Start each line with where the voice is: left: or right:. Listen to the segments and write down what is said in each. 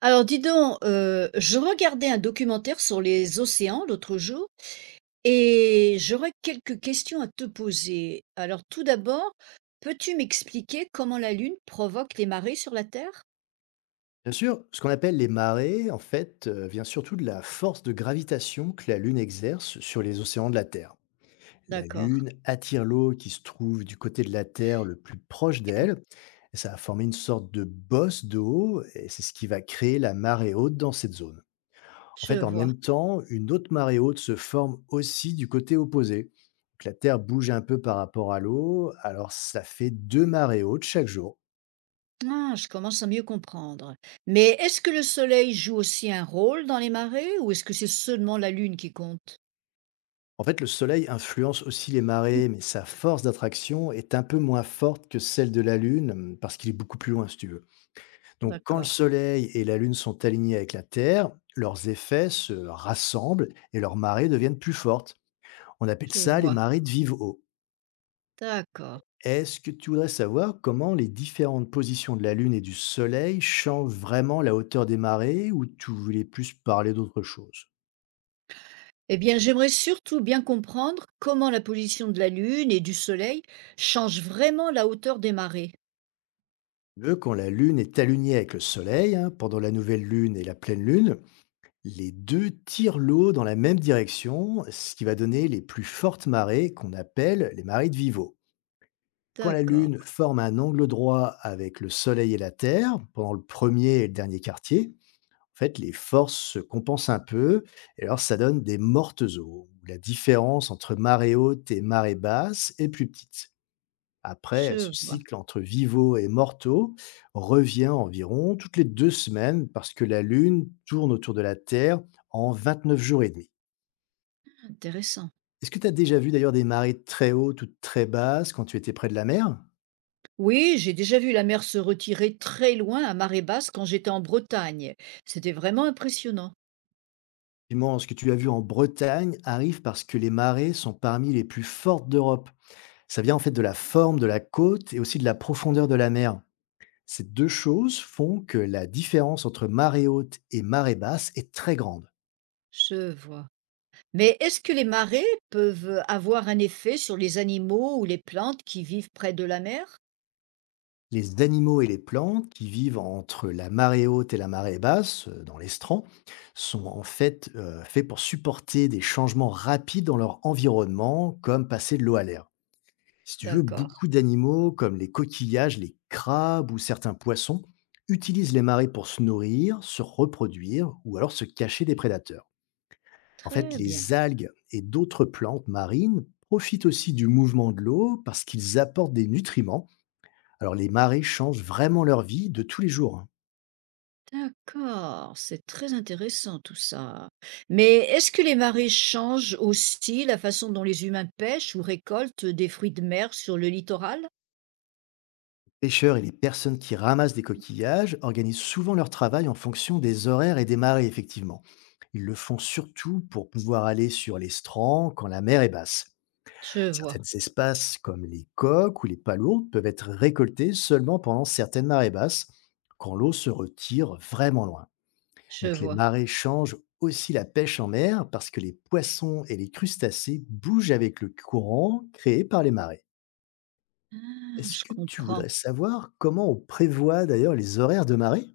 right: Alors dis donc, je regardais un documentaire sur les océans l'autre jour et j'aurais quelques questions à te poser. Alors tout d'abord, peux-tu m'expliquer comment la Lune provoque les marées sur la Terre?
left: Bien sûr, ce qu'on appelle les marées, en fait, vient surtout de la force de gravitation que la Lune exerce sur les océans de la Terre. La
right: D'accord,
left: Lune attire l'eau qui se trouve du côté de la Terre le plus proche d'elle, et ça va former une sorte de bosse d'eau, et c'est ce qui va créer la marée haute dans cette zone. En
right: je
left: fait, en
right: vois.
left: même temps, une autre marée haute se forme aussi du côté opposé. Donc, la Terre bouge un peu par rapport à l'eau, alors ça fait 2 marées hautes chaque jour.
right: Ah, je commence à mieux comprendre. Mais est-ce que le Soleil joue aussi un rôle dans les marées ou est-ce que c'est seulement la Lune qui compte?
left: En fait, le Soleil influence aussi les marées, mais sa force d'attraction est un peu moins forte que celle de la Lune, parce qu'il est beaucoup plus loin, si tu veux. Donc, quand le
right: D'accord,
left: Soleil et la Lune sont alignés avec la Terre, leurs effets se rassemblent et leurs marées deviennent plus fortes. On appelle
right: je
left: ça les
right: vois.
left: marées de vive eau.
right: D'accord.
left: Est-ce que tu voudrais savoir comment les différentes positions de la Lune et du Soleil changent vraiment la hauteur des marées ou tu voulais plus parler d'autre chose?
right: Eh bien, j'aimerais surtout bien comprendre comment la position de la Lune et du Soleil change vraiment la hauteur des marées.
left: Eux, quand la Lune est alignée avec le Soleil, hein, pendant la nouvelle Lune et la pleine Lune, les 2 tirent l'eau dans la même direction, ce qui va donner les plus fortes marées qu'on appelle les marées de Vivo. Quand la
right: D'accord,
left: Lune forme un angle droit avec le Soleil et la Terre, pendant le premier et le dernier quartier, en fait, les forces se compensent un peu, et alors ça donne des mortes eaux, où la différence entre marée haute et marée basse est plus petite. Après, ce
right: je vois.
left: cycle entre vivaux et mortaux revient environ toutes les 2 semaines parce que la Lune tourne autour de la Terre en 29 jours et demi.
right: Intéressant.
left: Est-ce que tu as déjà vu d'ailleurs des marées très hautes ou très basses quand tu étais près de la mer?
right: Oui, j'ai déjà vu la mer se retirer très loin à marée basse quand j'étais en Bretagne. C'était vraiment impressionnant.
left: Dis ce que tu as vu en Bretagne arrive parce que les marées sont parmi les plus fortes d'Europe. Ça vient en fait de la forme de la côte et aussi de la profondeur de la mer. Ces deux choses font que la différence entre marée haute et marée basse est très grande.
right: Je vois. Mais est-ce que les marées peuvent avoir un effet sur les animaux ou les plantes qui vivent près de la mer?
left: Les animaux et les plantes qui vivent entre la marée haute et la marée basse, dans l'estran, sont en fait faits pour supporter des changements rapides dans leur environnement, comme passer de l'eau à l'air. Si tu veux,
right: D'accord,
left: beaucoup d'animaux, comme les coquillages, les crabes ou certains poissons, utilisent les marées pour se nourrir, se reproduire ou alors se cacher des prédateurs. En fait,
right: très bien.
left: les algues et d'autres plantes marines profitent aussi du mouvement de l'eau parce qu'ils apportent des nutriments, alors les marées changent vraiment leur vie de tous les jours, hein.
right: D'accord, c'est très intéressant tout ça. Mais est-ce que les marées changent aussi la façon dont les humains pêchent ou récoltent des fruits de mer sur le littoral?
left: Les pêcheurs et les personnes qui ramassent des coquillages organisent souvent leur travail en fonction des horaires et des marées, effectivement. Ils le font surtout pour pouvoir aller sur les strands quand la mer est basse.
right: Je vois,
left: Certaines espèces comme les coques ou les palourdes peuvent être récoltées seulement pendant certaines marées basses, quand l'eau se retire vraiment loin.
right: je
left: Donc les
right: vois.
left: marées changent aussi la pêche en mer parce que les poissons et les crustacés bougent avec le courant créé par les marées.
right: Ah,
left: Est-ce
right: je
left: que tu
right: comprends.
left: voudrais savoir comment on prévoit d'ailleurs les horaires de marée?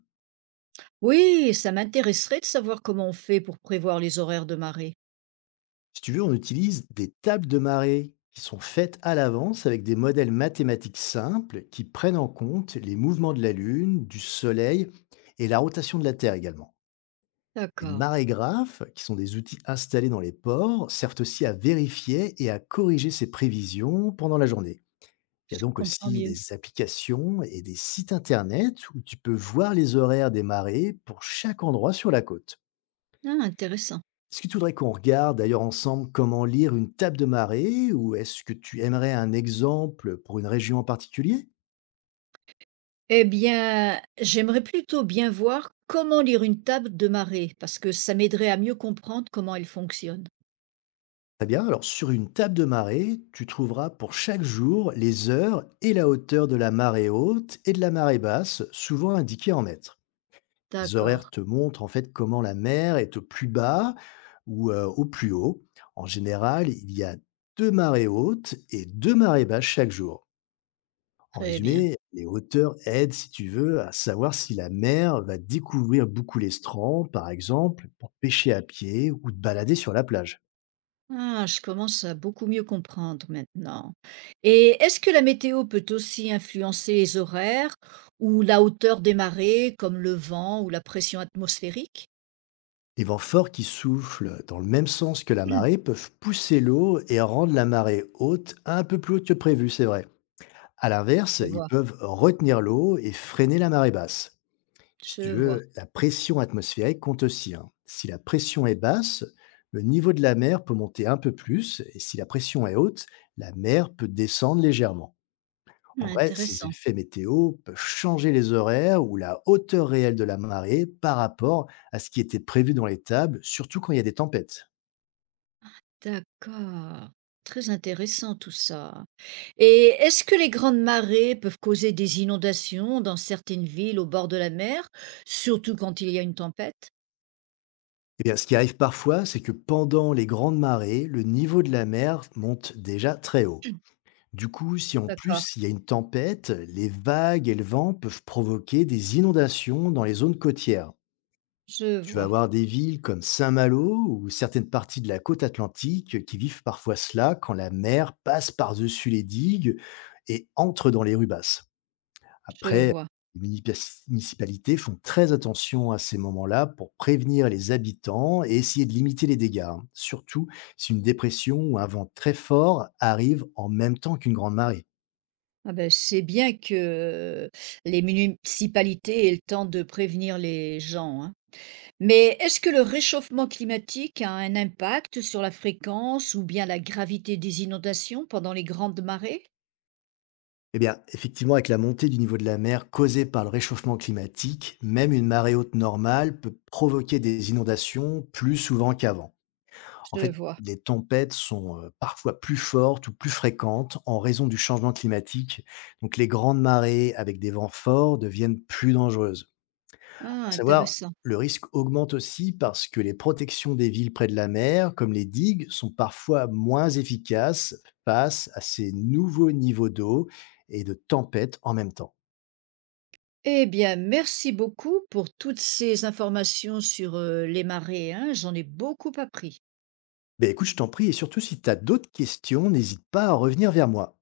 right: Oui, ça m'intéresserait de savoir comment on fait pour prévoir les horaires de marée.
left: Si tu veux, on utilise des tables de marée qui sont faites à l'avance avec des modèles mathématiques simples qui prennent en compte les mouvements de la Lune, du Soleil et la rotation de la Terre également. Les
right: D'accord,
left: marégraphes, qui sont des outils installés dans les ports, servent aussi à vérifier et à corriger ces prévisions pendant la journée. Il y a
right: je
left: donc
right: comprends
left: aussi
right: mieux.
left: des applications et des sites internet où tu peux voir les horaires des marées pour chaque endroit sur la côte.
right: Ah, intéressant.
left: Est-ce que tu voudrais qu'on regarde d'ailleurs ensemble comment lire une table de marée ou est-ce que tu aimerais un exemple pour une région en particulier?
right: Eh bien, j'aimerais plutôt bien voir comment lire une table de marée, parce que ça m'aiderait à mieux comprendre comment elle fonctionne.
left: Très bien, alors sur une table de marée, tu trouveras pour chaque jour les heures et la hauteur de la marée haute et de la marée basse, souvent indiquées en mètres. Les horaires
right: D'accord,
left: te montrent en fait comment la mer est au plus bas ou au plus haut. En général, il y a 2 marées hautes et 2 marées basses chaque jour. En
right: très bien.
left: résumé, les hauteurs aident, si tu veux, à savoir si la mer va découvrir beaucoup l'estran, par exemple, pour pêcher à pied ou te balader sur la plage.
right: Ah, je commence à beaucoup mieux comprendre maintenant. Et est-ce que la météo peut aussi influencer les horaires ou la hauteur des marées, comme le vent ou la pression atmosphérique?
left: Les vents forts qui soufflent dans le même sens que la marée peuvent pousser l'eau et rendre la marée haute un peu plus haute que prévu, c'est vrai. À l'inverse,
right: Je
left: ils
right: vois,
left: peuvent retenir l'eau et freiner la marée basse. Si tu
right: je vois.
left: veux, la pression atmosphérique compte aussi, hein. Si la pression est basse, le niveau de la mer peut monter un peu plus, et si la pression est haute, la mer peut descendre légèrement. En vrai, ces
right: Intéressant.
left: effets météo peuvent changer les horaires ou la hauteur réelle de la marée par rapport à ce qui était prévu dans les tables, surtout quand il y a des tempêtes.
right: D'accord. Très intéressant tout ça. Et est-ce que les grandes marées peuvent causer des inondations dans certaines villes au bord de la mer, surtout quand il y a une tempête?
left: Eh bien, ce qui arrive parfois, c'est que pendant les grandes marées, le niveau de la mer monte déjà très haut. Du coup, si en
right: D'accord,
left: plus il y a une tempête, les vagues et le vent peuvent provoquer des inondations dans les zones côtières.
right: je
left: Tu vas
right: vois,
left: avoir des villes comme Saint-Malo ou certaines parties de la côte atlantique qui vivent parfois cela quand la mer passe par-dessus les digues et entre dans les rues basses.
right: je
left: Après,
right: vois.
left: les municipalités font très attention à ces moments-là pour prévenir les habitants et essayer de limiter les dégâts, hein, surtout si une dépression ou un vent très fort arrive en même temps qu'une grande marée.
right: Ah ben, c'est bien que les municipalités aient le temps de prévenir les gens, hein. Mais est-ce que le réchauffement climatique a un impact sur la fréquence ou bien la gravité des inondations pendant les grandes marées?
left: Eh bien, effectivement, avec la montée du niveau de la mer causée par le réchauffement climatique, même une marée haute normale peut provoquer des inondations plus souvent qu'avant. En
right: Je
left: fait,
right: vois.
left: les tempêtes sont parfois plus fortes ou plus fréquentes en raison du changement climatique. Donc, les grandes marées avec des vents forts deviennent plus dangereuses. À
right: Ah,
left: savoir,
right: intéressant.
left: le risque augmente aussi parce que les protections des villes près de la mer, comme les digues, sont parfois moins efficaces face à ces nouveaux niveaux d'eau et de tempêtes en même temps.
right: Eh bien, merci beaucoup pour toutes ces informations sur les marées, hein. J'en ai beaucoup appris.
left: Ben écoute, je t'en prie, et surtout si tu as d'autres questions, n'hésite pas à revenir vers moi.